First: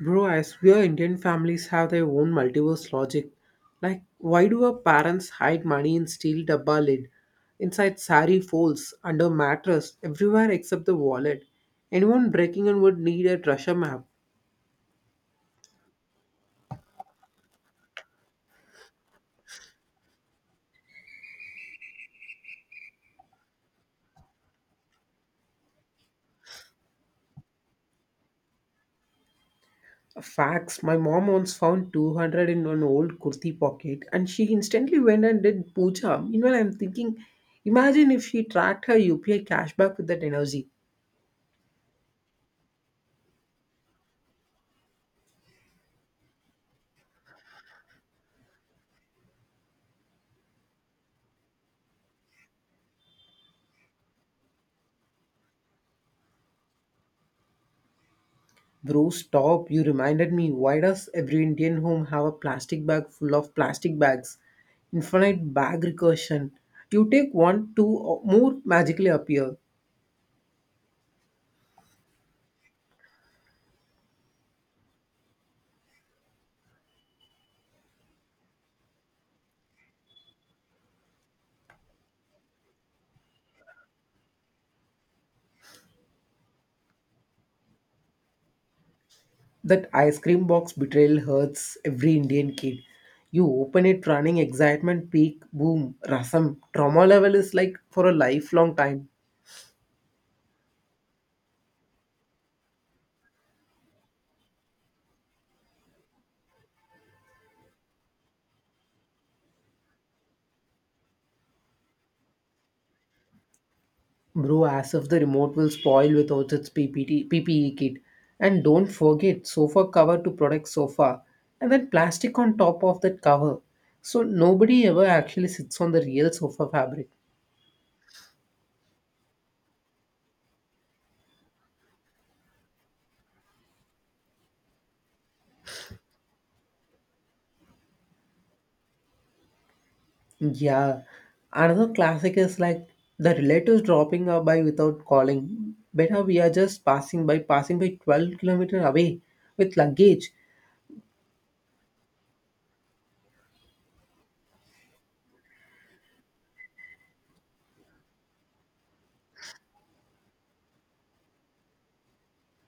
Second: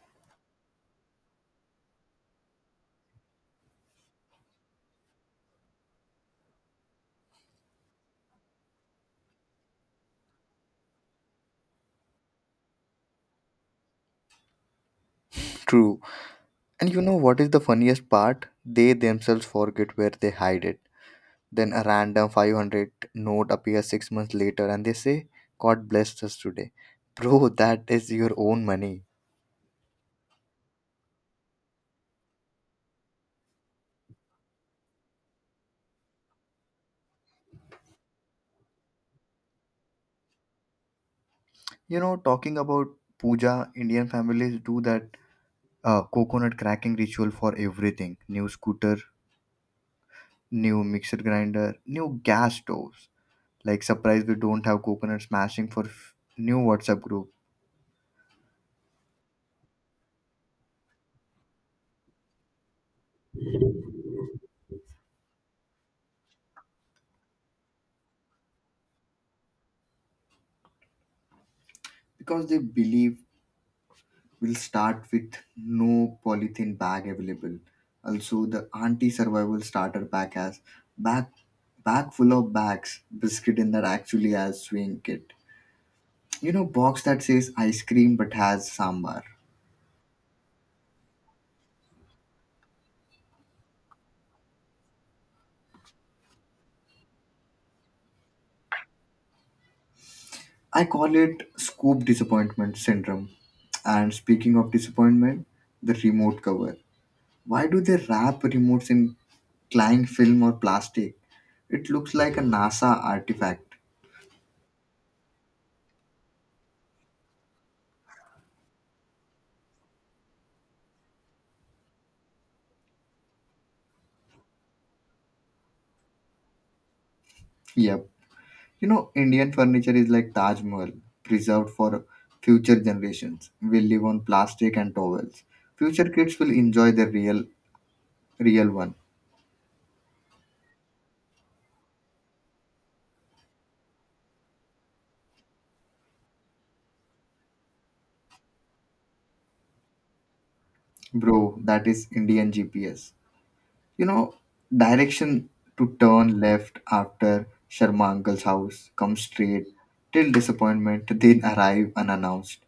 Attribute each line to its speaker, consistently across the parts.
Speaker 1: Bro, I swear Indian families have their own multiverse logic. Like, why do our parents hide money in steel dabba lid, inside sari folds, under mattress, everywhere except the wallet? Anyone breaking in would need a treasure map.
Speaker 2: True. And you know what is the funniest part? They themselves forget where they hide it. Then a random 500 note appears 6 months later and they say, God blessed us today. Bro, that is your own money.
Speaker 1: Facts. My mom once found 200 in an old kurti pocket and she instantly went and did puja. Meanwhile, I'm thinking, imagine if she tracked her UPI cashback with that energy.
Speaker 2: You know, talking about puja, Indian families do that coconut cracking ritual for everything new scooter, new mixer grinder, new gas stoves. Like, surprise, we don't have coconut smashing for new WhatsApp group
Speaker 1: Bro, stop. You reminded me. Why does every Indian home have a plastic bag full of plastic bags? Infinite bag recursion. You take one, two, or more magically appear.
Speaker 2: because they believe. We'll start with no polythene bag available. Also, the anti survival starter pack has bag bag full of bags, biscuit in that actually has swing kit. You know, box that says ice cream but has sambar.
Speaker 1: That ice cream box betrayal hurts every Indian kid. You open it running excitement peak, boom, rasam. Trauma level is like for a lifelong time.
Speaker 2: I call it scoop disappointment syndrome. And speaking of disappointment, the remote cover. Why do they wrap remotes in cling film or plastic? It looks like a NASA artifact.
Speaker 1: Bro, as if the remote will spoil without its PPT, PPE kit. And don't forget sofa cover to protect sofa, and then plastic on top of that cover. So nobody ever actually sits on the real sofa fabric.
Speaker 2: Yep. You know, Indian furniture is like Taj Mahal, preserved for future generations. We live on plastic and towels. Future kids will enjoy the real, real one.
Speaker 1: Yeah, another classic is like the relatives dropping our by without calling. Better we are just passing by, passing by 12 kilometer away with luggage.
Speaker 2: Bro, that is Indian GPS. You know, direction to turn left after Sharma uncle's house. Come straight till disappointment, then arrive unannounced,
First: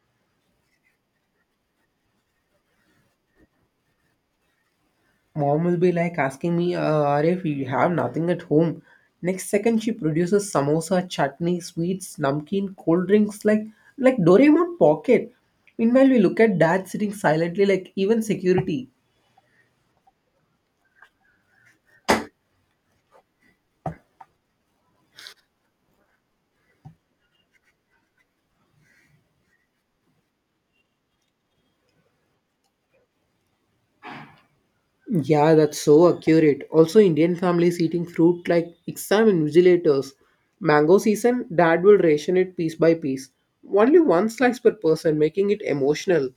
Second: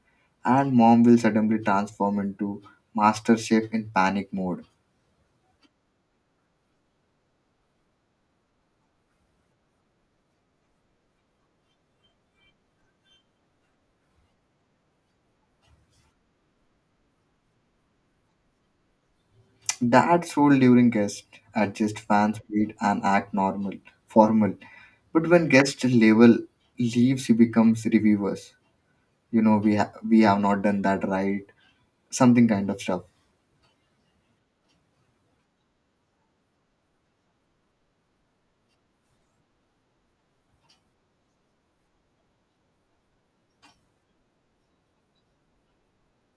Speaker 2: and mom will suddenly transform into master chef in panic mode.
Speaker 1: Mom will be like asking me, Arif, you have nothing at home. Next second, she produces samosa, chutney, sweets, namkeen, cold drinks, like Doraemon pocket. Meanwhile, we look at dad sitting silently, like even security.
Speaker 2: That's role during guests, adjust fan speed and act normal, formal. But when guest level leaves, he becomes reviewers. You know, we have not done that right. Something kind of stuff.
Speaker 1: Yeah, that's so accurate. Also, Indian families eating fruit like exam invigilators. Mango season, dad will ration it piece by piece. Only one slice per person, making it emotional.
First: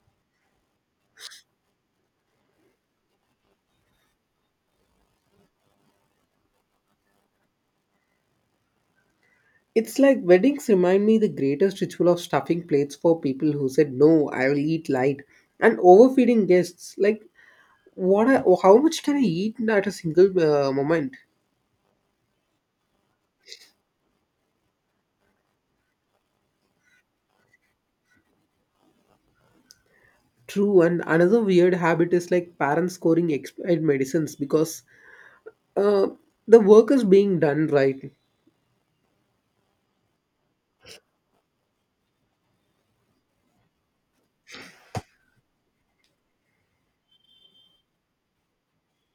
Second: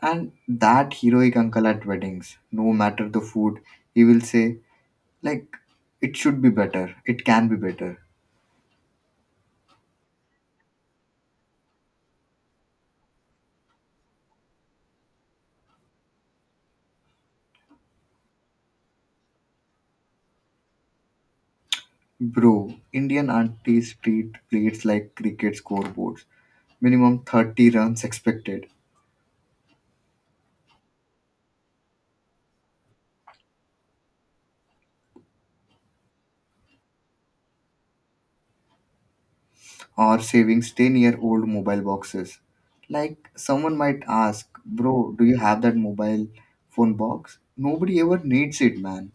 Speaker 2: And that heroic uncle at weddings, no matter the food, he will say like, "It should be better. It can be better."
Speaker 1: It's like weddings remind me the greatest ritual of stuffing plates for people who said no, I will eat light, and overfeeding guests. Like, what? I, how much can I eat at a single moment?
Speaker 2: Bro, Indian aunties treat plates like cricket scoreboards. Minimum 30 runs expected.
Speaker 1: True, and another weird habit is like parents scoring expired medicines because uh, the work is being done right.
Speaker 2: Or savings 10-year-old mobile boxes. Like someone might ask, bro, do you have that mobile phone box? Nobody ever needs it, man.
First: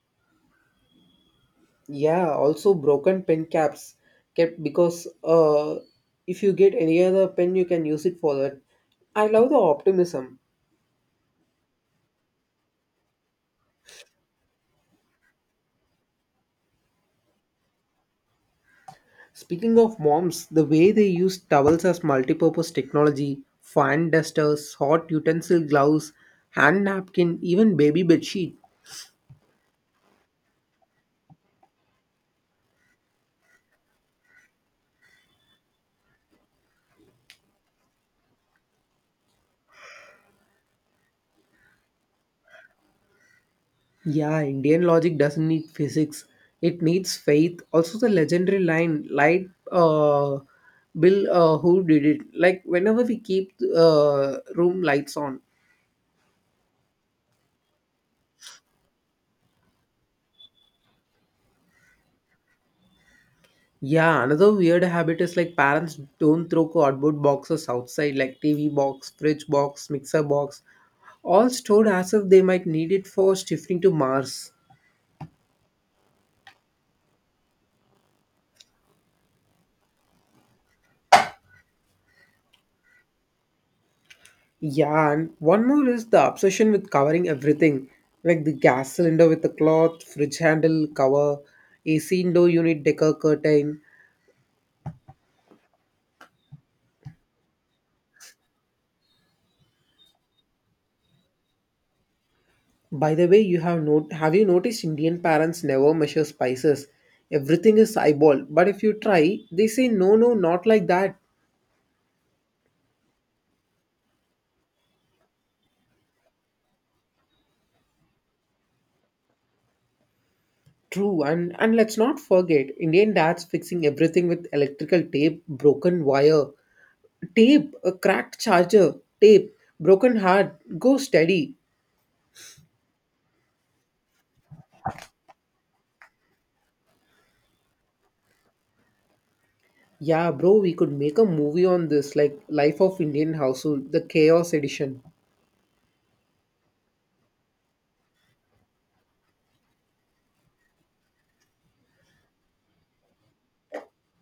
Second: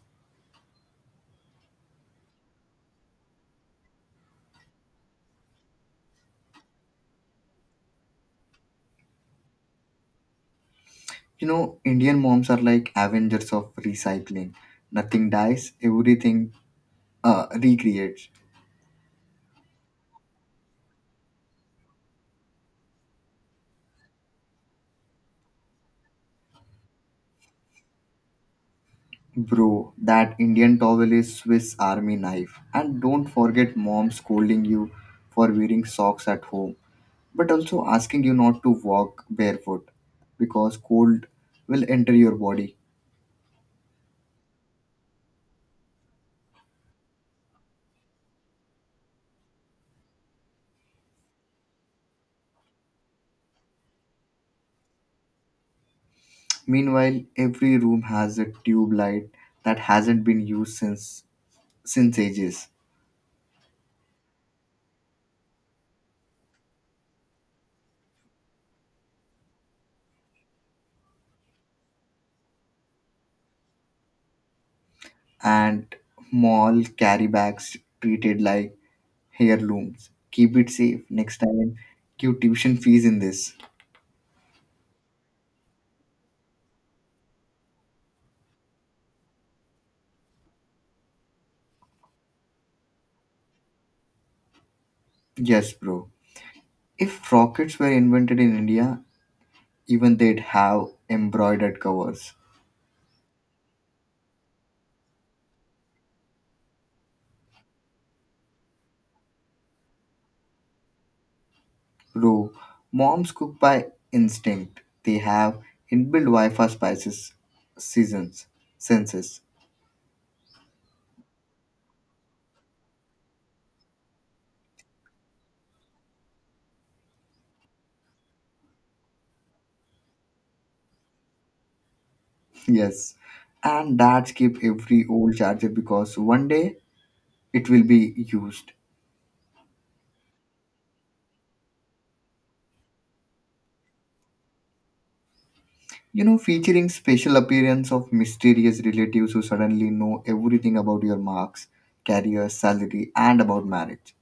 Speaker 1: Yeah, also broken pen caps kept because if you get any other pen, you can use it for that. I love the optimism.
Speaker 2: You know, Indian moms are like avengers of recycling. Nothing dies, everything recreates.
Speaker 1: Speaking of moms, the way they use towels as multipurpose technology, fan dusters, hot utensil gloves, hand napkin, even baby bedsheet.
Speaker 2: Bro, that Indian towel is Swiss Army knife. And don't forget mom scolding you for wearing socks at home, but also asking you not to walk barefoot because cold will enter your body.
Speaker 1: Yeah, Indian logic doesn't need physics. It needs faith. Also the legendary line, like Bill who did it. Like whenever we keep room lights on.
Speaker 2: Meanwhile, every room has a tube light that hasn't been used since ages.
Speaker 1: Yeah, another weird habit is like parents don't throw cardboard boxes outside, like TV box, fridge box, mixer box, all stored as if they might need it for shifting to Mars.
Speaker 2: And mall carry bags treated like heirlooms. Keep it safe next time. Give tuition fees in this.
Speaker 1: Yeah, and one more is the obsession with covering everything, like the gas cylinder with a cloth, fridge handle cover, AC indoor unit decor curtain.
Speaker 2: Yes, bro. If rockets were invented in India, even they'd have embroidered covers.
Speaker 1: By the way, you have not— have you noticed Indian parents never measure spices? Everything is eyeball, but if you try, they say no, no, not like that.
Speaker 2: Bro, moms cook by instinct. They have inbuilt Wi-Fi spices seasons senses.
Speaker 1: True, and let's not forget Indian dads fixing everything with electrical tape, broken wire, tape, a cracked charger, tape, broken heart, go steady.
Speaker 2: Yes, and that keep every old charger because one day it will be used.
Speaker 1: Yeah, bro, we could make a movie on this, like Life of Indian Household, the Chaos Edition.
Speaker 2: You know, featuring special appearance of mysterious relatives who suddenly know everything about your marks, career, salary, and about marriage.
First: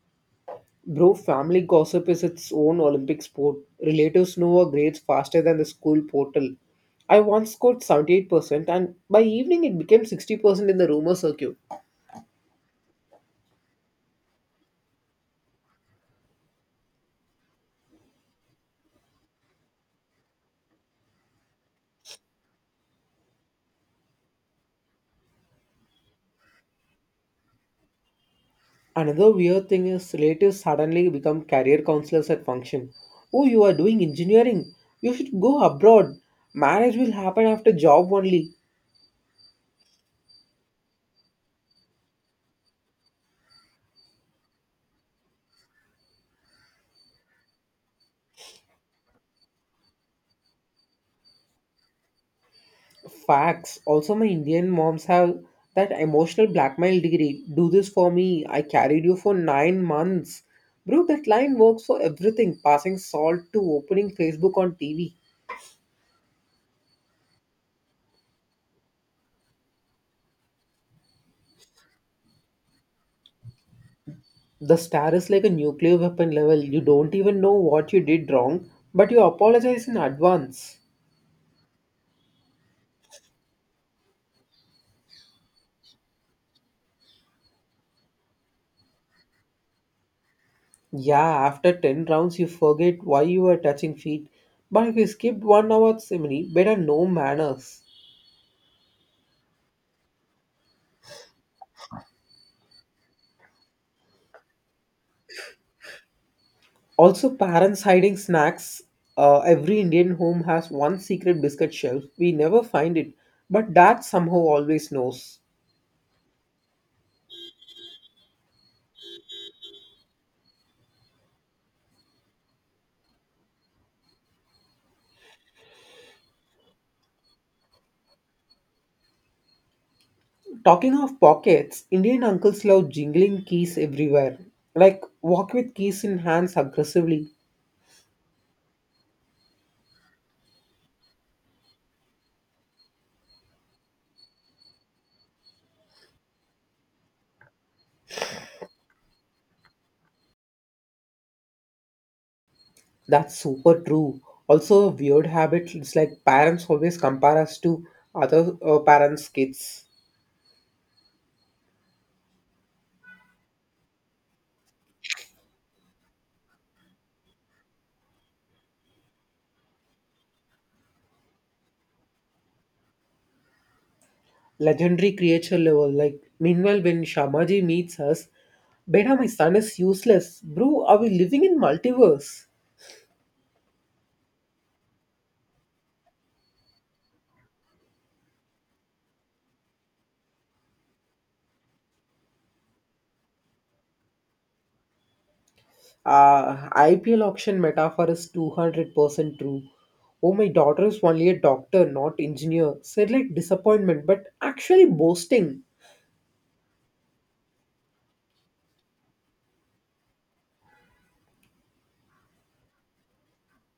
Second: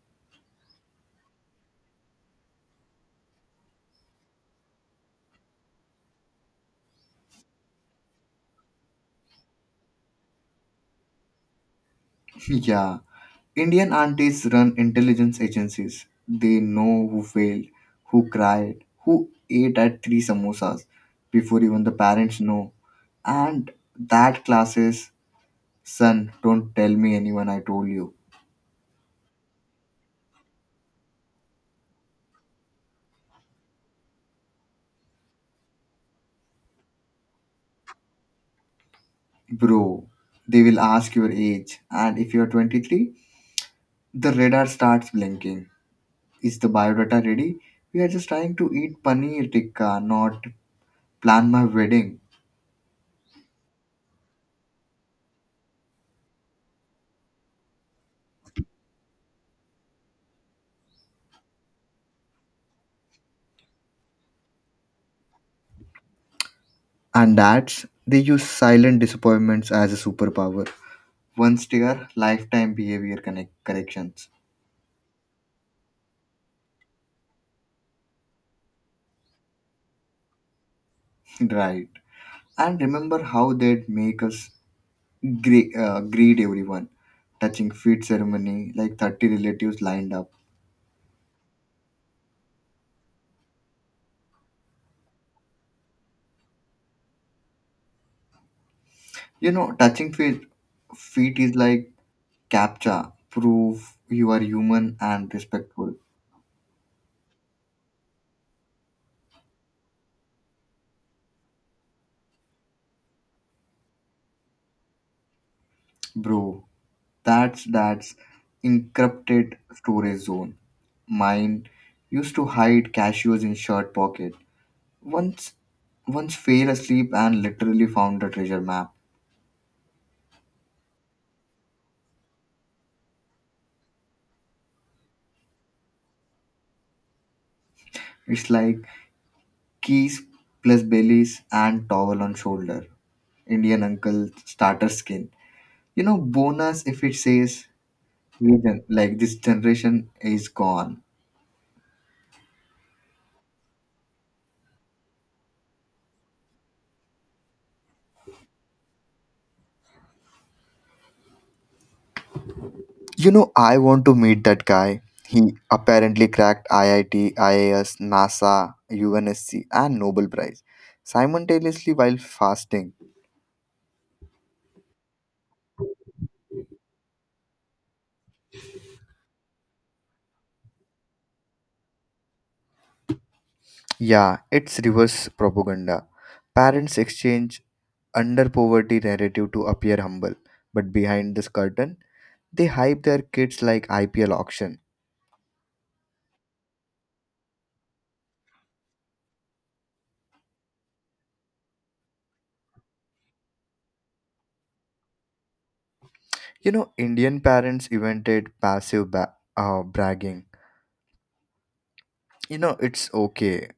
Speaker 1: Bro, family gossip is its own Olympic sport. Relatives know our grades faster than the school portal. I once scored 78%, and by evening it became 60% in the rumor circuit.
Speaker 2: Yeah, Indian aunties run intelligence agencies. They know who failed, who cried, who ate at three samosas before even the parents know. And that classes, son, don't tell me anyone I told you.
Speaker 1: Another weird thing is relatives suddenly become career counselors at function. Oh, you are doing engineering. You should go abroad. Marriage will happen after job only.
Speaker 2: Bro, they will ask your age, and if you're 23, the radar starts blinking. Is the biodata ready? We are just trying to eat paneer tikka, not plan my wedding.
Speaker 1: Facts. Also, my Indian moms have that emotional blackmail degree. Do this for me. I carried you for 9 months. Bro, that line works for everything. Passing salt to opening Facebook on TV.
Speaker 2: And that's they use silent disappointments as a superpower. One steer, lifetime behavior connect corrections.
Speaker 1: The star is like a nuclear weapon level. You don't even know what you did wrong, but you apologize in advance.
Speaker 2: Right. And remember how they'd make us greet everyone. Touching feet ceremony, like 30 relatives lined up.
Speaker 1: Yeah, after 10 rounds, you forget why you were touching feet. But if you skipped one hour ceremony, better no manners.
Speaker 2: You know, touching feet is like CAPTCHA, prove you are human and respectful.
Speaker 1: Also, parents hiding snacks. Every Indian home has one secret biscuit shelf. We never find it, but dad somehow always knows.
Speaker 2: Bro, that's encrypted storage zone. Mine used to hide cashews in shirt pocket. Once once fell asleep and literally found the treasure map.
Speaker 1: Talking of pockets, Indian uncles love jingling keys everywhere. Like, walk with keys in hands aggressively.
Speaker 2: It's like keys plus bellies and towel on shoulder. Indian uncle starter skin. You know, bonus if it says region like this generation is gone.
Speaker 1: That's super true. Also, a weird habit. It's like parents always compare us to other parents' kids.
Speaker 2: You know, I want to meet that guy. He apparently cracked IIT, IAS, NASA, UNSC, and Nobel Prize simultaneously while fasting.
Speaker 1: Legendary creature level. Like, meanwhile, when Shamaji meets us, Beta, my son is useless. Bro, are we living in multiverse?
Speaker 2: Yeah, it's reverse propaganda. Parents exchange under poverty narrative to appear humble, but behind this curtain, they hype their kids like IPL auction.
Speaker 1: IPL auction metaphor is 200% true. Oh, my daughter is only a doctor, not engineer. Said like disappointment, but actually boasting.
Speaker 2: You know, Indian parents invented passive bragging. You know, it's okay,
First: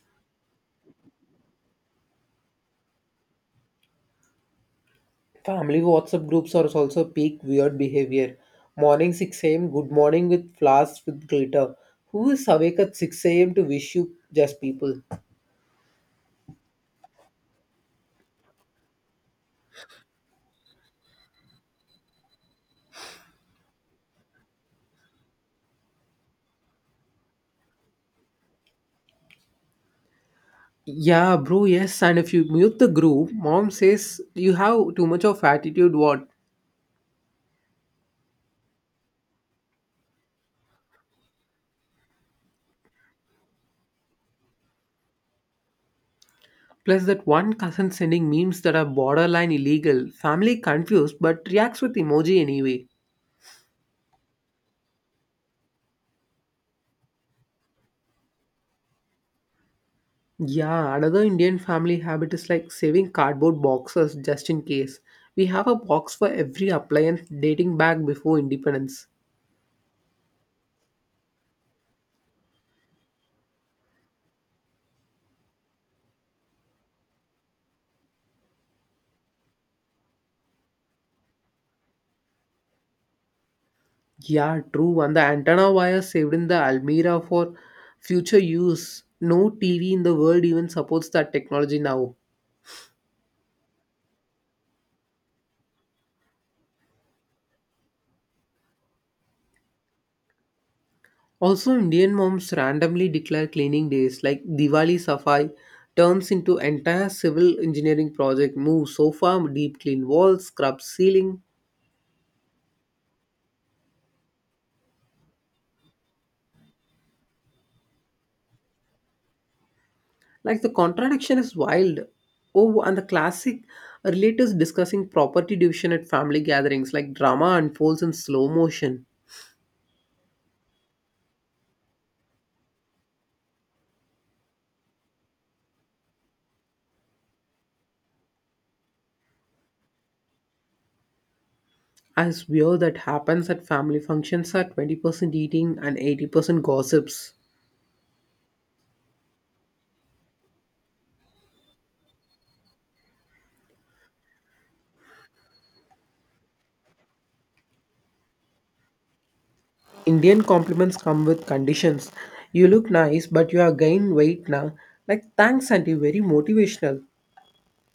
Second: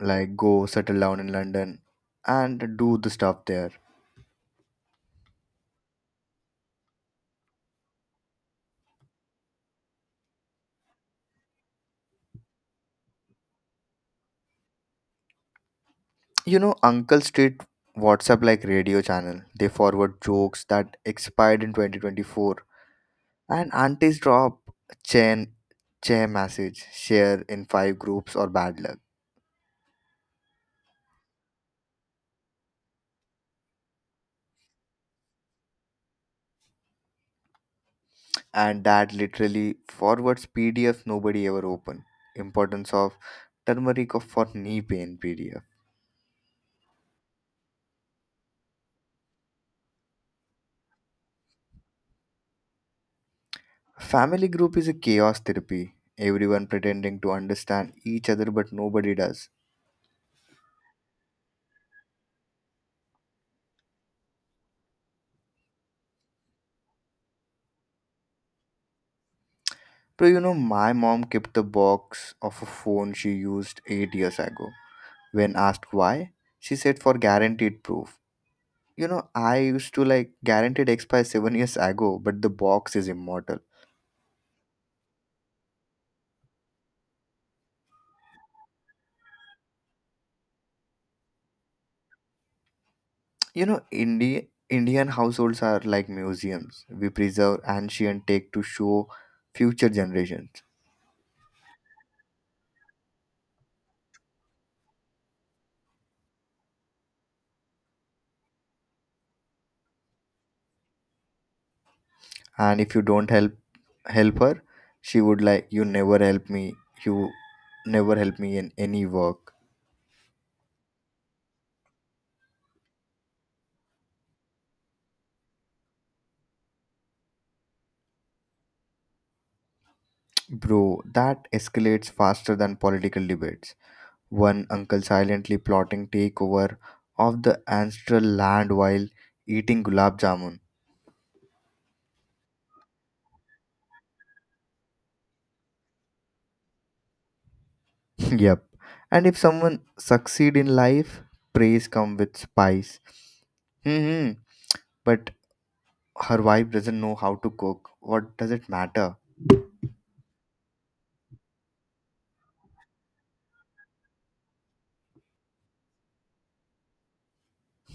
Speaker 2: like go settle down in London and do the stuff there.
Speaker 1: Family WhatsApp groups are also peak weird behavior. Morning 6 a.m. Good morning with flowers with glitter. Who is awake at 6 a.m. to wish you? Just people?
Speaker 2: You know, uncles treat WhatsApp like radio channel. They forward jokes that expired in 2024, and aunties drop chain chair message, share in five groups or bad luck.
Speaker 1: Yeah, bro, yes. And if you mute the group, mom says you have too much of attitude, what?
Speaker 2: And dad literally forwards PDF nobody ever open. Importance of turmeric for knee pain PDF.
Speaker 1: Plus, that one cousin sending memes that are borderline illegal. Family confused but reacts with emoji anyway.
Speaker 2: Family group is a chaos therapy. Everyone pretending to understand each other, but nobody does.
Speaker 1: Yeah, another Indian family habit is like saving cardboard boxes just in case. We have a box for every appliance dating back before independence.
Speaker 2: Bro, you know, my mom kept the box of a phone she used 8 years ago. When asked why, she said for guaranteed proof. You know, I used to like guaranteed expire 7 years ago, but the box is immortal.
Speaker 1: Yeah, true. And the antenna wire saved in the Almira for future use. No TV in the world even supports that technology now.
Speaker 2: You know, Indian households are like museums. We preserve ancient take to show future generations.
Speaker 1: Also, Indian moms randomly declare cleaning days like Diwali Safai turns into entire civil engineering project, move sofa, deep clean walls, scrub ceiling.
Speaker 2: And if you don't help her, she would like you never help me. You never help me in any work.
Speaker 1: Like the contradiction is wild. Oh, and the classic relatives discussing property division at family gatherings like drama unfolds in slow motion.
Speaker 2: Bro, that escalates faster than political debates. One uncle silently plotting takeover of the ancestral land while eating gulab jamun.
Speaker 1: I swear that happens at family functions are 20% eating and 80% gossips.
Speaker 2: Yep. And if someone succeed in life, praise come with spice. Hmm. But her wife doesn't know how to cook. What does it matter?
Speaker 1: Indian compliments come with conditions. You look nice, but you are gaining weight now. Like, thanks, auntie. Very motivational.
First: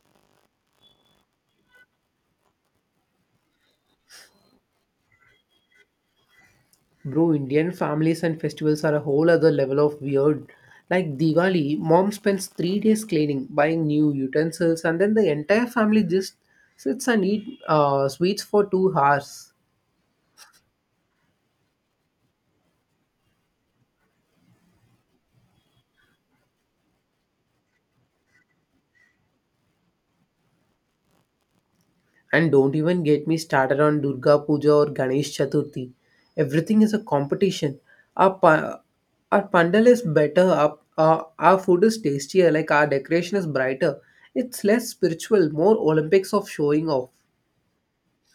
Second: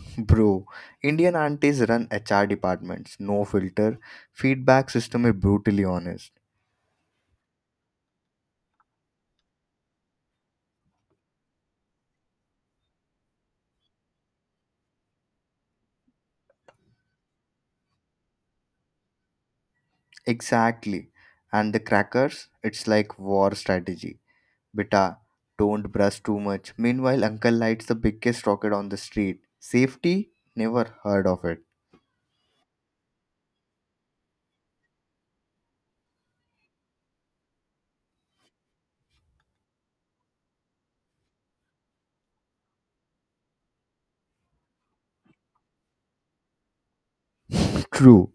Speaker 2: Bro, Indian aunties run HR departments. No filter. Feedback system is brutally honest.
Speaker 1: Bro, Indian families and festivals are a whole other level of weird. Like Diwali, mom spends 3 days cleaning, buying new utensils, and then the entire family just sits and eat sweets for 2 hours.
Speaker 2: Exactly. And the crackers, it's like war strategy. Beta, don't brush too much. Meanwhile, uncle lights the biggest rocket on the street. Safety? Never heard of it.
Speaker 1: And don't even get me started on Durga Puja or Ganesh Chaturthi. Everything is a competition. Our, pa- our pandal is better, our food is tastier, like our decoration is brighter. It's less spiritual, more Olympics of showing off.
Speaker 2: True.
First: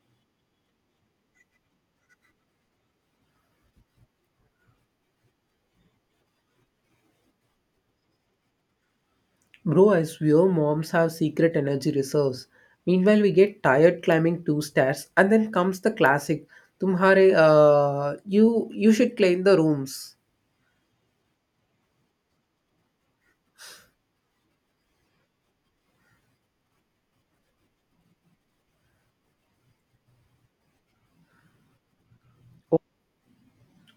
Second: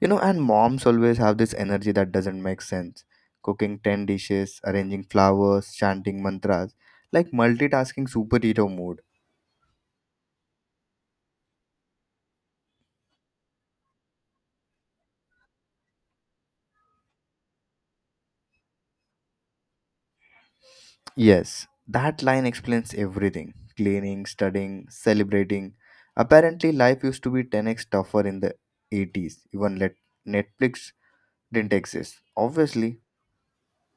Speaker 2: You know, and moms always have this energy that doesn't make sense. Cooking 10 dishes, arranging flowers, chanting mantras, like multitasking superhero mode.
Speaker 1: Bro, I swear moms have secret energy reserves. Meanwhile, we get tired climbing two stairs, and then comes the classic. Tumhare, you should clean the rooms.
Speaker 2: Yes, that line explains everything cleaning, studying, celebrating. Apparently, life used to be 10x tougher in the 80s, even let Netflix didn't exist. Obviously.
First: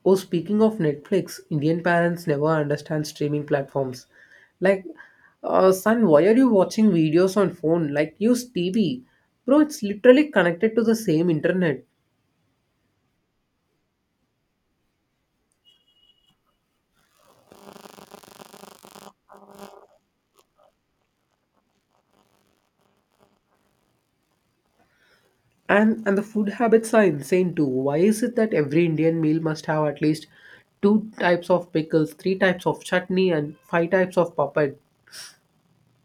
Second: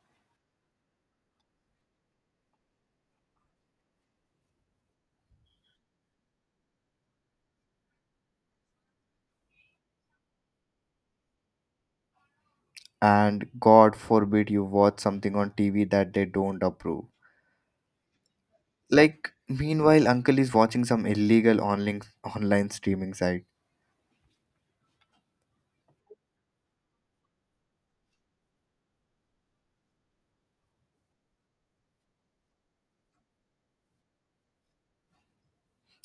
Speaker 1: Oh, speaking of Netflix, Indian parents never understand streaming platforms. Like, son, why are you watching videos on phone? Like, use TV. Bro, it's literally connected to the same internet.
Speaker 2: And God forbid you watch something on TV that they don't approve. Like, meanwhile, uncle is watching some illegal online streaming site.
Speaker 1: And the food habits are insane too. Why is it that every Indian meal must have at least two types of pickles, three types of chutney, and five types of papad?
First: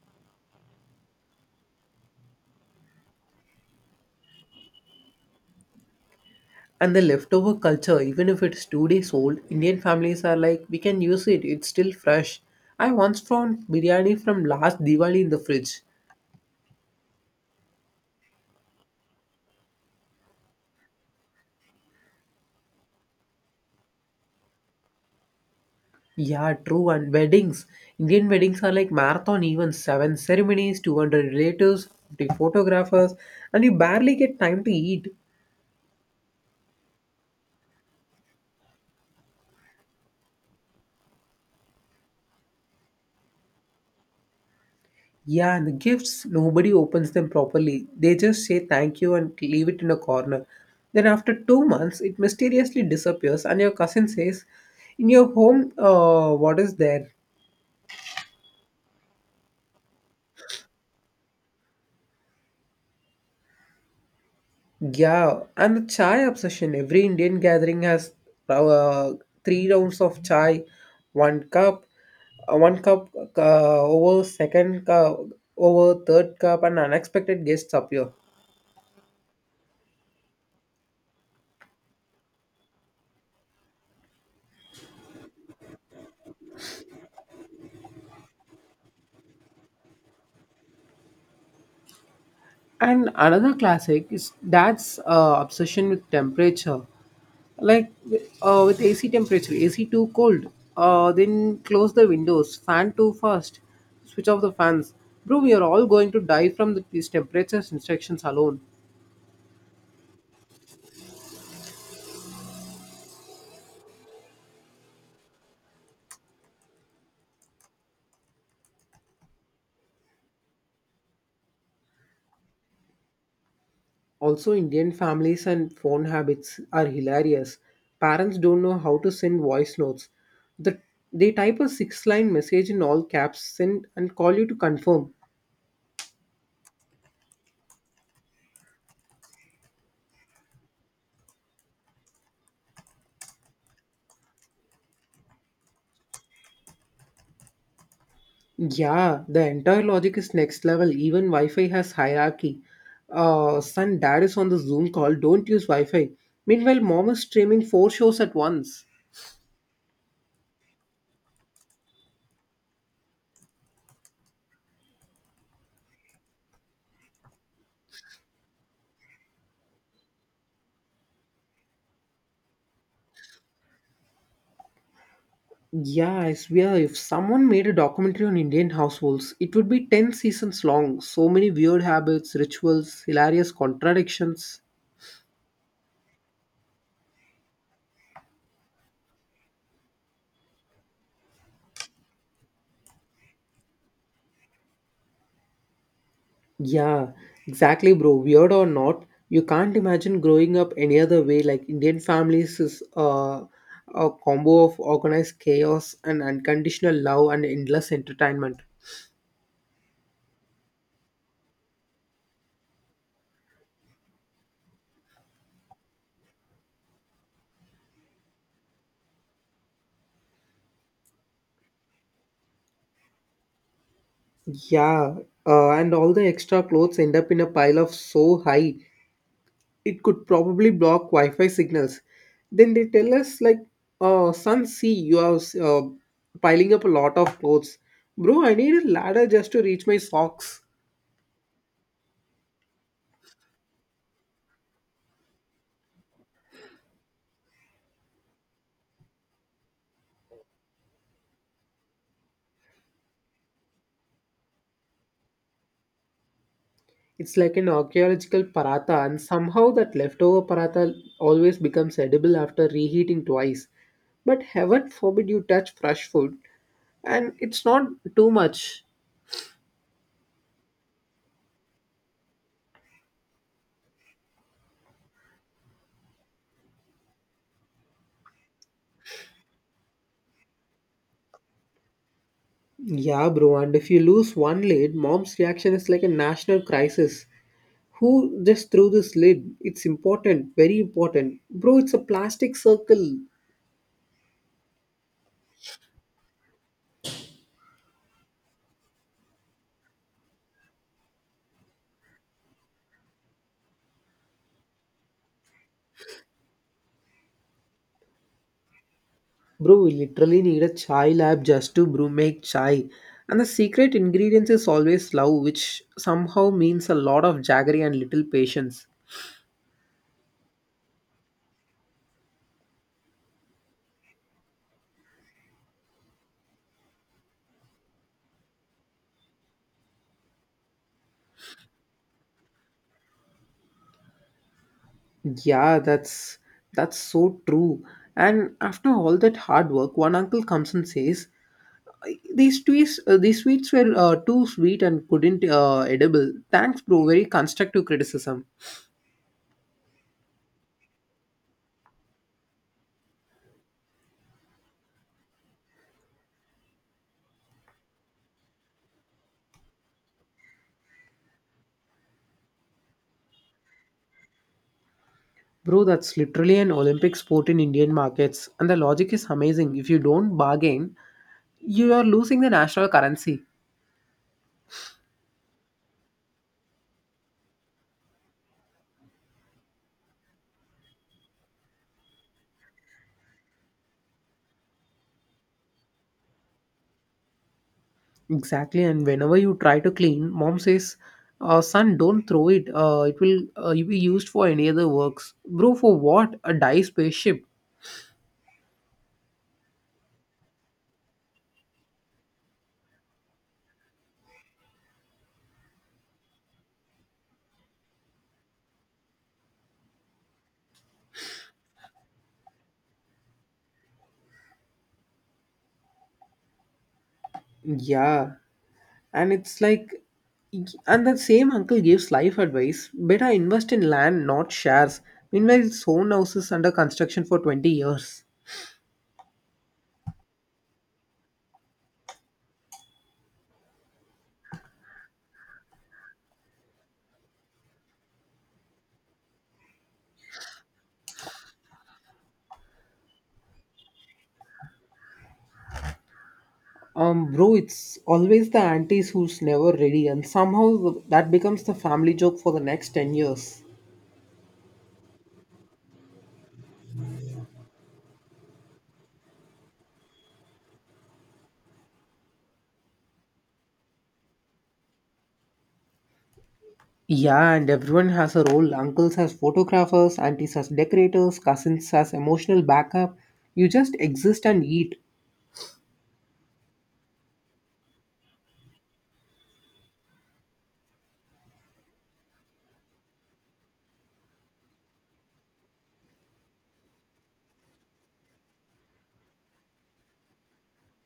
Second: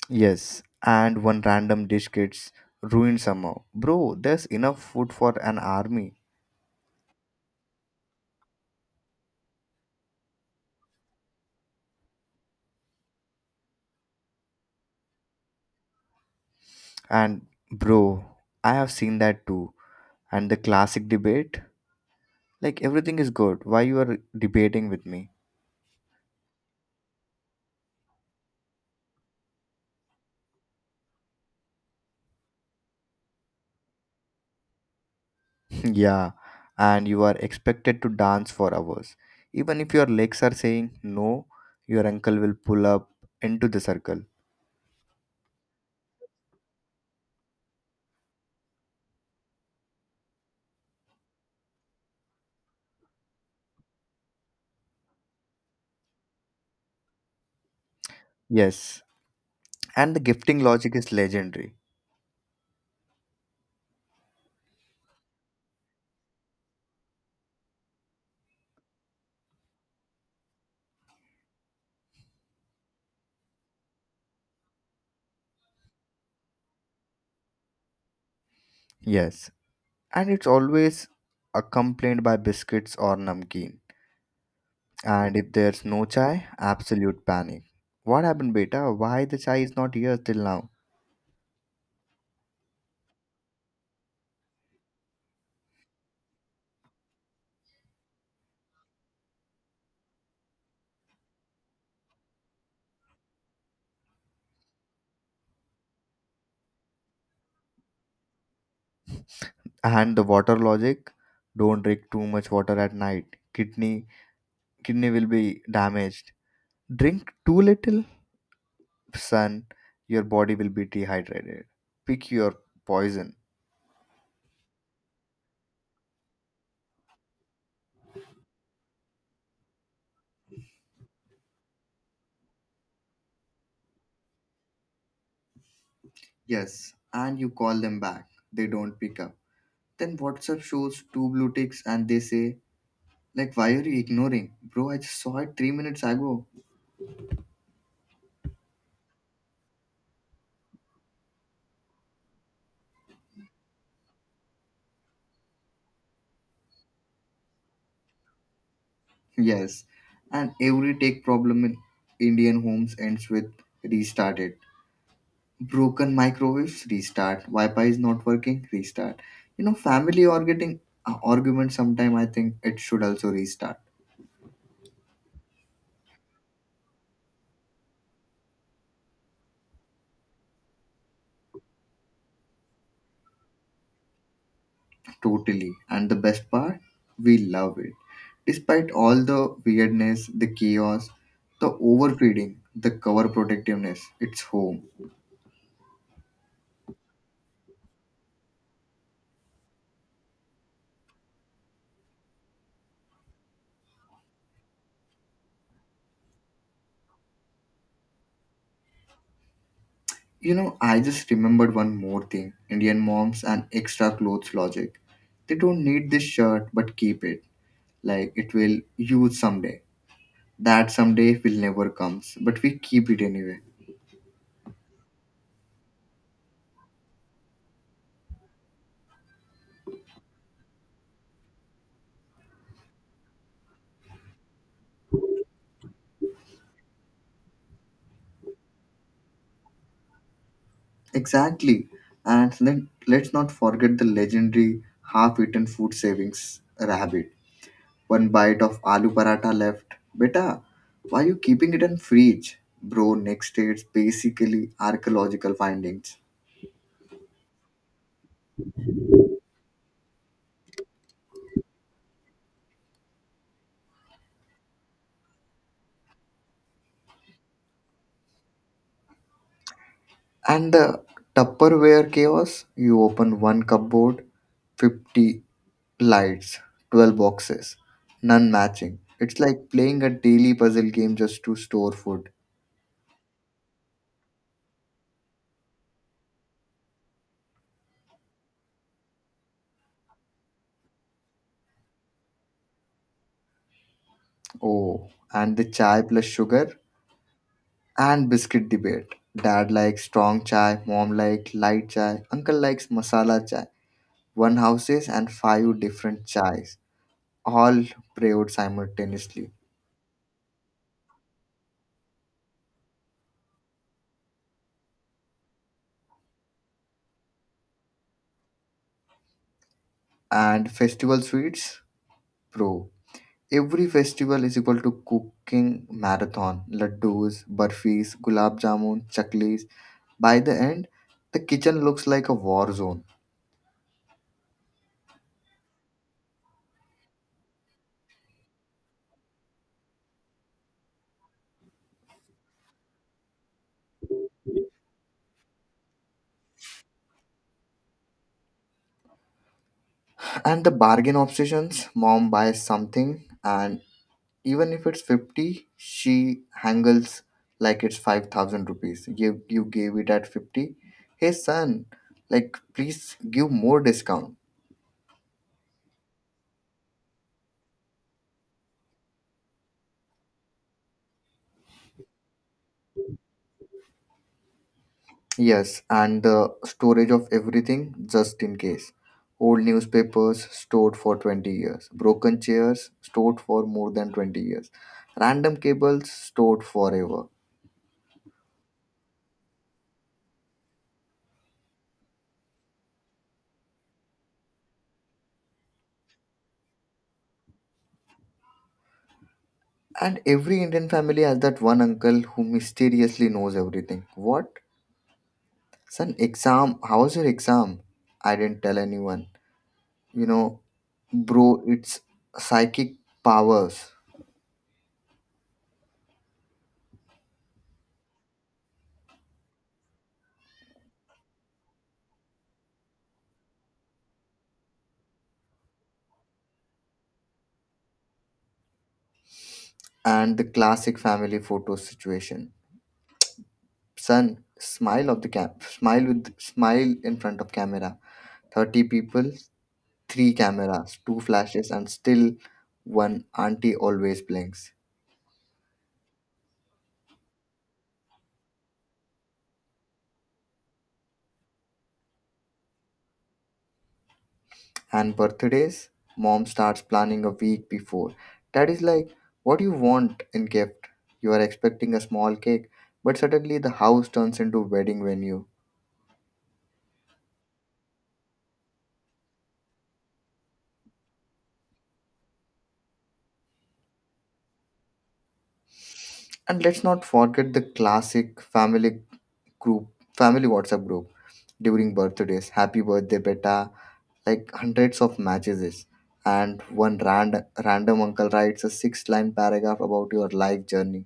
Speaker 2: Yes, and one random dish gets ruined somehow. Bro, there's enough food for an army.
Speaker 1: And the leftover culture, even if it's 2 days old, Indian families are like, we can use it, it's still fresh. I once found biryani from last Diwali in the fridge.
Speaker 2: And bro, I have seen that too. And the classic debate, like everything is good. Why you are debating with me?
Speaker 1: Yeah, true, and weddings. Indian weddings are like marathon events, 7 ceremonies, 200 relatives, 50 photographers, and you barely get time to eat.
Speaker 2: Yeah, and you are expected to dance for hours. Even if your legs are saying no, your uncle will pull up into the circle.
Speaker 1: Yeah, and the gifts, nobody opens them properly. They just say thank you and leave it in a corner. Then, after 2 months, it mysteriously disappears, and your cousin says, in your home, what is there?
Speaker 2: Yes, and the gifting logic is legendary.
Speaker 1: Yeah, and the chai obsession. Every Indian gathering has uh, three rounds of chai, one cup, one cup over second cup over third cup, and unexpected guests appear.
Speaker 2: Yes, and it's always accompanied by biscuits or namkeen. And if there's no chai, absolute panic. What happened, beta? Why the chai is not here till now?
Speaker 1: And another classic is dad's obsession with temperature. Like with AC temperature, AC too cold. Then close the windows, fan too fast, switch off the fans. Bro, we are all going to die from these temperature instructions alone.
Speaker 2: And the water logic, don't drink too much water at night. Kidney kidney will be damaged. Drink too little sun, your body will be dehydrated. Pick your poison.
Speaker 1: Also, Indian families and phone habits are hilarious. Parents don't know how to send voice notes. The, they type a 6 line message in all caps, send, and call you to confirm.
Speaker 2: Yes, and you call them back. They don't pick up. Then WhatsApp shows two blue ticks and they say, like, why are you ignoring? Bro, I just saw it 3 minutes ago.
Speaker 1: Yeah, the entire logic is next level. Even Wi-Fi has hierarchy. Son, dad is on the Zoom call. Don't use Wi-Fi. Meanwhile, mom is streaming four shows at once.
Speaker 2: Yes, and every tech problem in Indian homes ends with restarted. Broken microwaves, restart. Wi-Fi is not working, restart. You know, family are getting arguments sometime. I think it should also restart.
Speaker 1: Yeah, I swear, if someone made a documentary on Indian households, it would be 10 seasons long. So many weird habits, rituals, hilarious contradictions.
Speaker 2: Totally. And the best part, we love it. Despite all the weirdness, the chaos, the overfeeding, the cover protectiveness, it's home.
Speaker 1: Yeah, exactly, bro. Weird or not, you can't imagine growing up any other way. Like Indian families is a combo of organized chaos and unconditional love and endless entertainment.
Speaker 2: You know, I just remembered one more thing Indian moms and extra clothes logic. They don't need this shirt but keep it, like it will use someday. That someday will never comes, but we keep it anyway.
Speaker 1: Yeah, and all the extra clothes end up in a pile of so high it could probably block Wi-Fi signals. Then they tell us like, son, see you are piling up a lot of clothes, bro. I need a ladder just to reach my socks.
Speaker 2: Exactly. And then let's not forget the legendary half eaten food savings rabbit. One bite of aloo paratha left. Beta, why you keeping it in fridge? Bro, next day it's basically archaeological findings.
Speaker 1: It's like an archaeological paratha, and somehow that leftover paratha always becomes edible after reheating twice. But heaven forbid you touch fresh food, and it's not too much.
Speaker 2: And the Tupperware chaos, you open one cupboard, 50 lights, 12 boxes, none matching. It's like playing a daily puzzle game just to store food.
Speaker 1: Yeah, bro, and if you lose one lid, mom's reaction is like a national crisis. Who just threw this lid? It's important, very important. Bro, it's a plastic circle.
Speaker 2: Oh, and the chai plus sugar and biscuit debate. Dad likes strong chai, mom likes light chai, uncle likes masala chai. One houses and five different chais, all brewed simultaneously.
Speaker 1: Bro, we literally need a chai lab just to brew make chai. And the secret ingredient is always love, which somehow means a lot of jaggery and little patience.
Speaker 2: And festival sweets, bro. Every festival is equal to cooking marathon. Laddus, burfis, gulab jamun, chaklis. By the end, the kitchen looks like a war zone.
Speaker 1: Yeah, that's so true. And after all that hard work, one uncle comes and says, "These these sweets were too sweet and couldn't edible." Thanks, bro. Very constructive criticism.
Speaker 2: And the bargain obsessions, mom buys something and even if it's 50, she hangles like it's 5,000 rupees. You gave it at 50. Hey, son, like, please give more discount.
Speaker 1: Bro, that's literally an Olympic sport in Indian markets, and the logic is amazing. If you don't bargain, you are losing the national currency.
Speaker 2: Yes, and the storage of everything just in case. Old newspapers stored for 20 years, broken chairs stored for more than 20 years, random cables stored forever.
Speaker 1: Exactly, and whenever you try to clean, mom says, "Son, don't throw it. It will be used for any other works." Bro, for what? A dye spaceship?
Speaker 2: And every Indian family has that one uncle who mysteriously knows everything. What? Son, exam, how was your exam? I didn't tell anyone. You know, bro, it's psychic powers.
Speaker 1: Yeah, and it's like, and that same uncle gives life advice. Better invest in land, not shares. Meanwhile, his own house is under construction for 20 years.
Speaker 2: And the classic family photo situation. Son, smile of the cap, smile with smile in front of camera. 30 people, 3 cameras, 2 flashes and still one auntie always blinks.
Speaker 1: Bro, it's always the aunties who's never ready, and somehow that becomes the family joke for the next 10 years.
Speaker 2: And birthdays, mom starts planning a week before. Dad is like, what do you want in gift? You are expecting a small cake, but suddenly the house turns into wedding venue.
Speaker 1: Yeah, and everyone has a role. Uncles as photographers, aunties as decorators, cousins as emotional backup. You just exist and eat.
Speaker 2: And let's not forget the classic family group, family WhatsApp group during birthdays. Happy birthday, beta. Like hundreds of messages. And one random uncle writes a six line paragraph about your life journey.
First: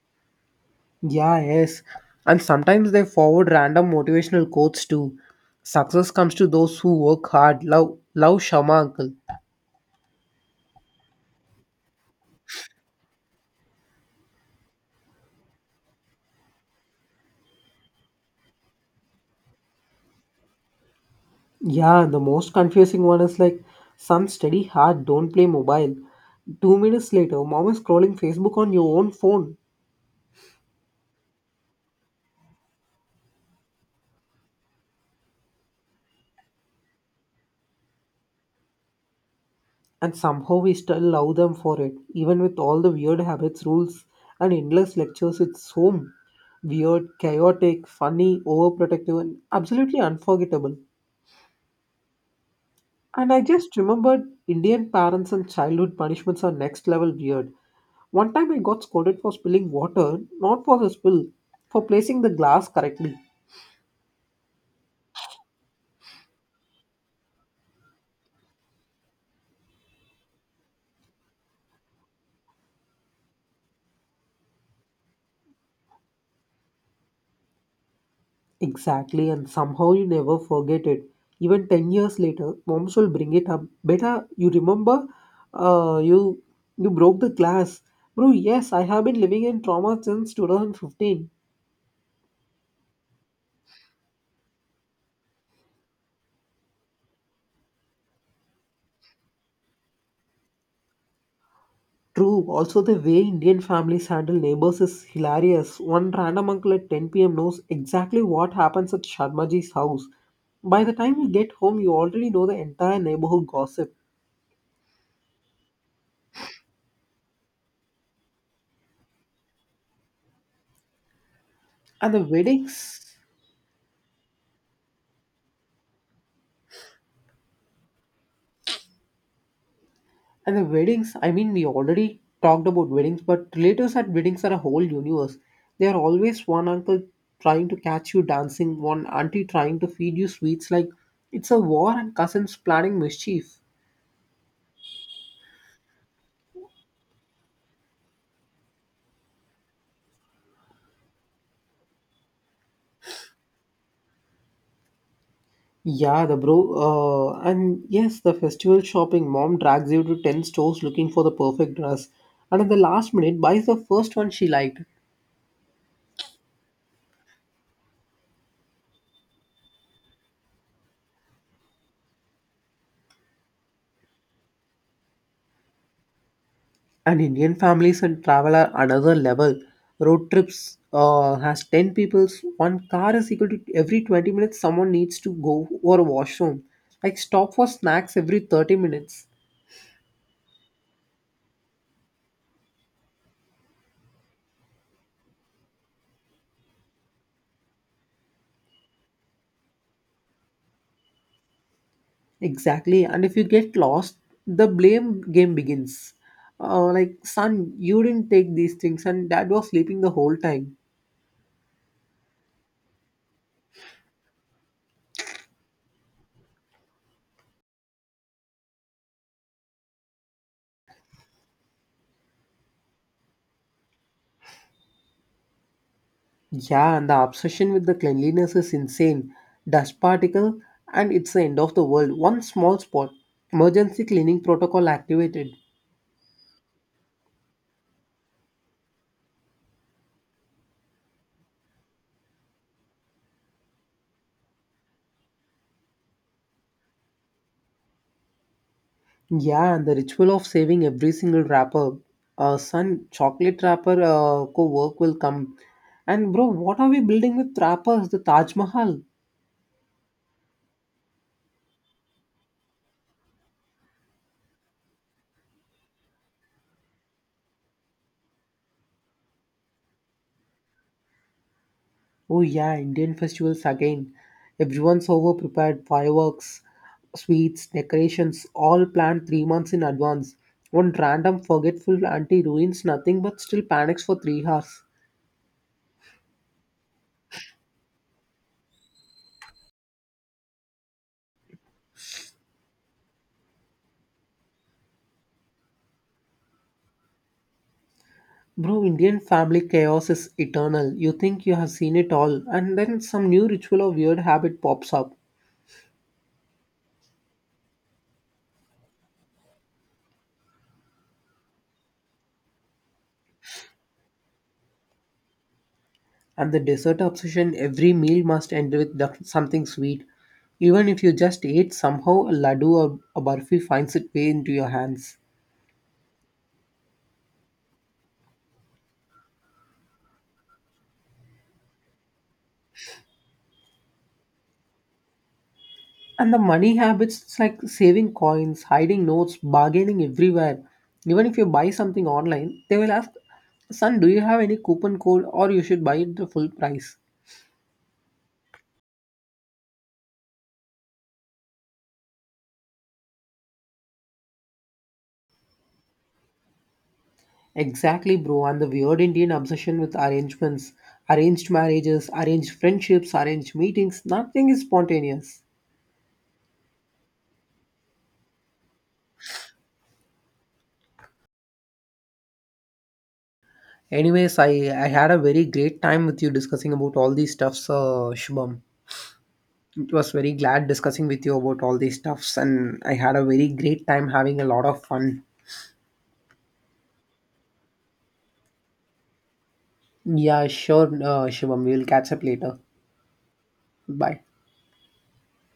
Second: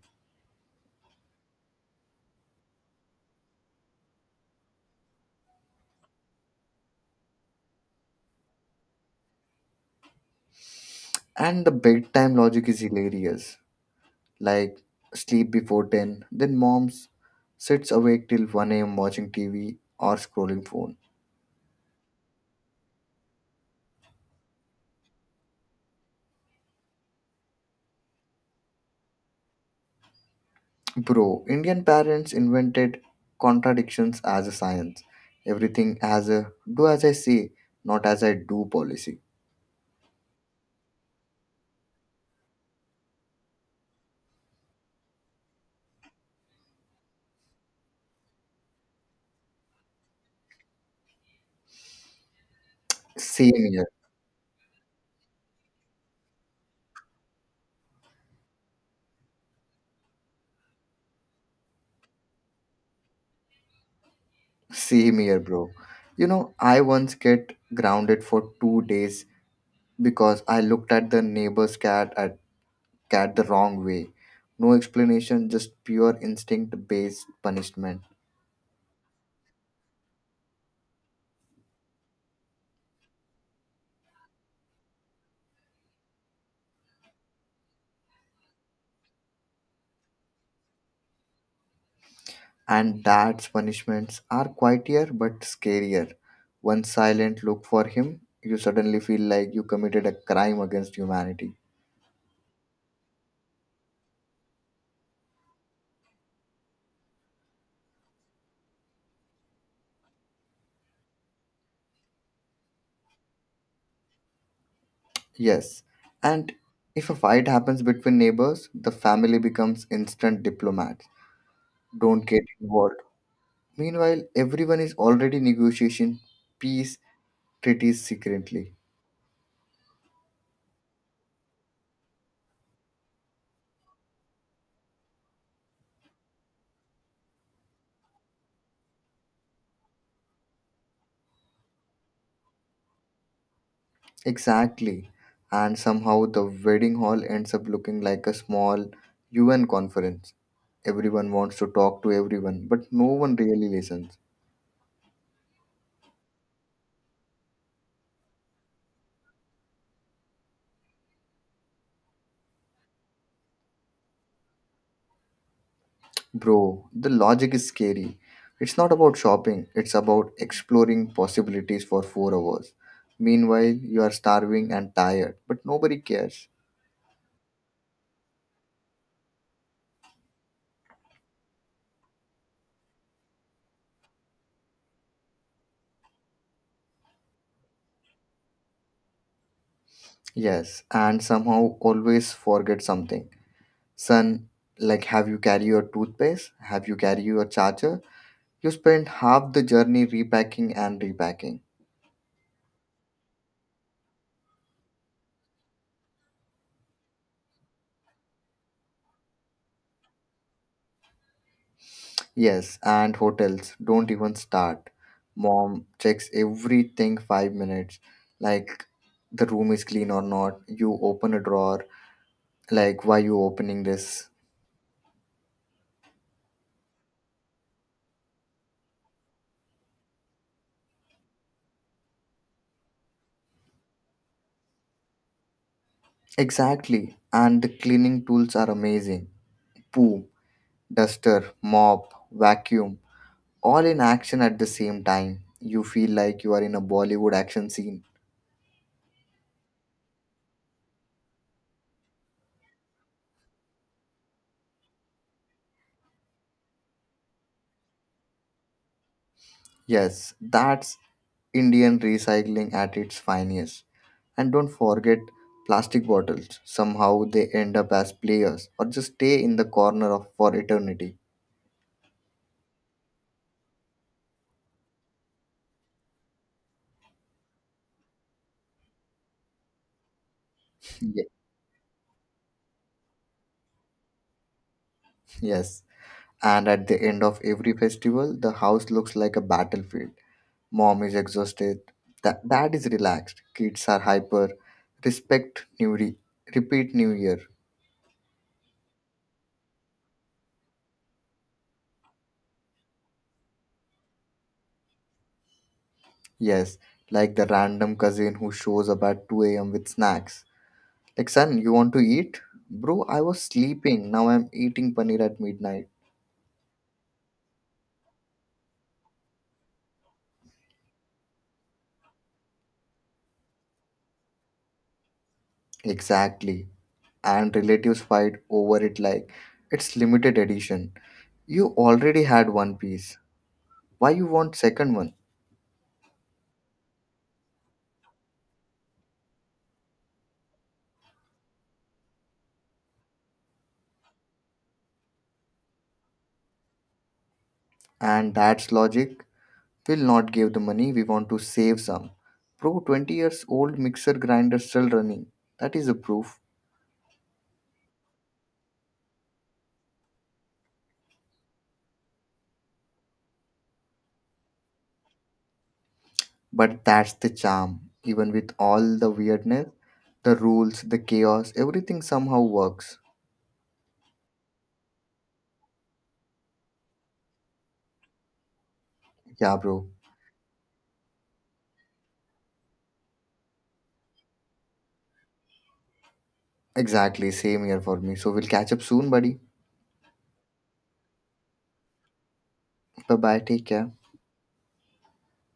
Speaker 1: Yeah, yes. And sometimes they forward random motivational quotes too. Success comes to those who work hard. Love Shama, uncle.
Speaker 2: And the bedtime logic is hilarious. Like sleep before 10. Then moms sits awake till 1 a.m. watching TV or scrolling phone.
Speaker 1: Yeah, the most confusing one is like some study hard, don't play mobile. 2 minutes later, mom is scrolling Facebook on your own phone,
Speaker 2: Bro, Indian parents invented contradictions as a science. Everything as a do as I say, not as I do policy.
Speaker 1: and somehow we still love them for it, even with all the weird habits, rules, and endless lectures. It's home weird, chaotic, funny, overprotective, and absolutely unforgettable. And I
Speaker 2: Same
Speaker 1: just
Speaker 2: here.
Speaker 1: remembered Indian parents and childhood punishments are next level weird. One time I got scolded for spilling water, not for the spill, for placing the glass correctly.
Speaker 2: Same here, bro. You know, I once get grounded for 2 days because I looked at the neighbor's cat at cat the wrong way. No explanation, just pure instinct based punishment.
Speaker 1: Exactly, and somehow you never forget it. Even 10 years later, moms will bring it up. Beta, you remember uh, you you broke the glass. Bro, yes, I have been living in trauma since 2015.
Speaker 2: And dad's punishments are quieter but scarier. One silent look for him, you suddenly feel like you committed a crime against humanity.
Speaker 1: True, also the way Indian families handle neighbors is hilarious. One random uncle at 10 p.m. knows exactly what happens at Sharmaji's house. By the time you get home, you already know the entire neighborhood gossip.
Speaker 2: Yes, and if a fight happens between neighbors, the family becomes instant diplomats.
Speaker 1: And the
Speaker 2: Don't get involved.
Speaker 1: weddings?
Speaker 2: Meanwhile, everyone is already negotiating peace treaties secretly.
Speaker 1: And the weddings, I mean, we already talked about weddings, but relatives at weddings are a whole universe. There are always one uncle trying to catch you dancing, one auntie trying to feed you sweets. Like, it's a war and cousins planning mischief.
Speaker 2: Exactly. And somehow the wedding hall ends up looking like a small UN conference. Everyone wants to talk to everyone, but no one really listens.
Speaker 1: Yeah, the bro. And yes, the festival shopping. Mom drags you to 10 stores looking for the perfect dress. And at the last minute, buys the first one she liked.
Speaker 2: Bro, the logic is scary. It's not about shopping, it's about exploring possibilities for 4 hours. Meanwhile, you are starving and tired, but nobody cares.
Speaker 1: And Indian families and travel are another level. Road trips has 10 people, one car is equal to every 20 minutes someone needs to go or washroom. Like stop for snacks every 30 minutes.
Speaker 2: Yes, and somehow always forget something. Son, like, have you carry your toothpaste? Have you carry your charger? You spend half the journey repacking and repacking.
Speaker 1: Exactly. And if you get lost, the blame game begins. Like son, you didn't take these things and dad was sleeping the whole time.
Speaker 2: Yes, and hotels don't even start. Mom checks everything 5 minutes like the room is clean or not. You open a drawer like why you opening this?
Speaker 1: Yeah, and the obsession with the cleanliness is insane. Dust particle, and it's the end of the world. One small spot. Emergency cleaning protocol activated.
Speaker 2: Exactly. And the cleaning tools are amazing. Boom, duster, mop, vacuum, all in action at the same time. You feel like you are in a Bollywood action scene.
Speaker 1: Yeah, and the ritual of saving every single wrapper. Son, chocolate wrapper co work will come. And bro, what are we building with wrappers? The Taj Mahal.
Speaker 2: Yes, that's Indian recycling at its finest. And don't forget plastic bottles. Somehow they end up as players or just stay in the corner of for eternity.
Speaker 1: Oh yeah, Indian festivals again. Everyone's over prepared, fireworks, sweets, decorations, all planned 3 months in advance. One
Speaker 2: Ye-
Speaker 1: random forgetful auntie ruins nothing but still panics for 3 hours.
Speaker 2: Yes. And at the end of every festival, the house looks like a battlefield. Mom is exhausted. That dad is relaxed. Kids are hyper. Respect new repeat new year.
Speaker 1: Bro, Indian family chaos is eternal. You think you have seen it all, and then some new ritual or weird habit pops up.
Speaker 2: Yes, like the random cousin who shows up at 2 a.m. with snacks. Like son, you want to eat? Bro, I was sleeping. Now I'm eating paneer at midnight.
Speaker 1: And the dessert obsession every meal must end with something sweet. Even if you just ate, somehow a laddu or a barfi finds its way into your hands.
Speaker 2: Exactly. And relatives fight over it like it's limited edition. You already had one piece. Why you want second one?
Speaker 1: And the money habits, it's like saving coins, hiding notes, bargaining everywhere. Even if you buy something online, they will ask, Son, do you have any coupon code or you should buy it the full price?
Speaker 2: And that's logic. We'll not give the money. We want to save some. Bro, 20 years old mixer grinder still running. That is a proof.
Speaker 1: Exactly, bro. And the weird Indian obsession with arrangements, arranged marriages, arranged friendships, arranged meetings, nothing is spontaneous.
Speaker 2: But that's the charm. Even with all the weirdness, the rules, the chaos, everything somehow works.
Speaker 1: Anyways, I had a very great time with you discussing about all these stuffs, Shubham.
Speaker 2: Yeah, bro.
Speaker 1: It was very glad discussing with you about all these stuffs, and I had a very great time having a lot of fun.
Speaker 2: Exactly, same here for me. So we'll catch up soon, buddy.
Speaker 1: Yeah, sure, Shivam. We'll catch up later.
Speaker 2: Bye bye, take care.
Speaker 1: Bye.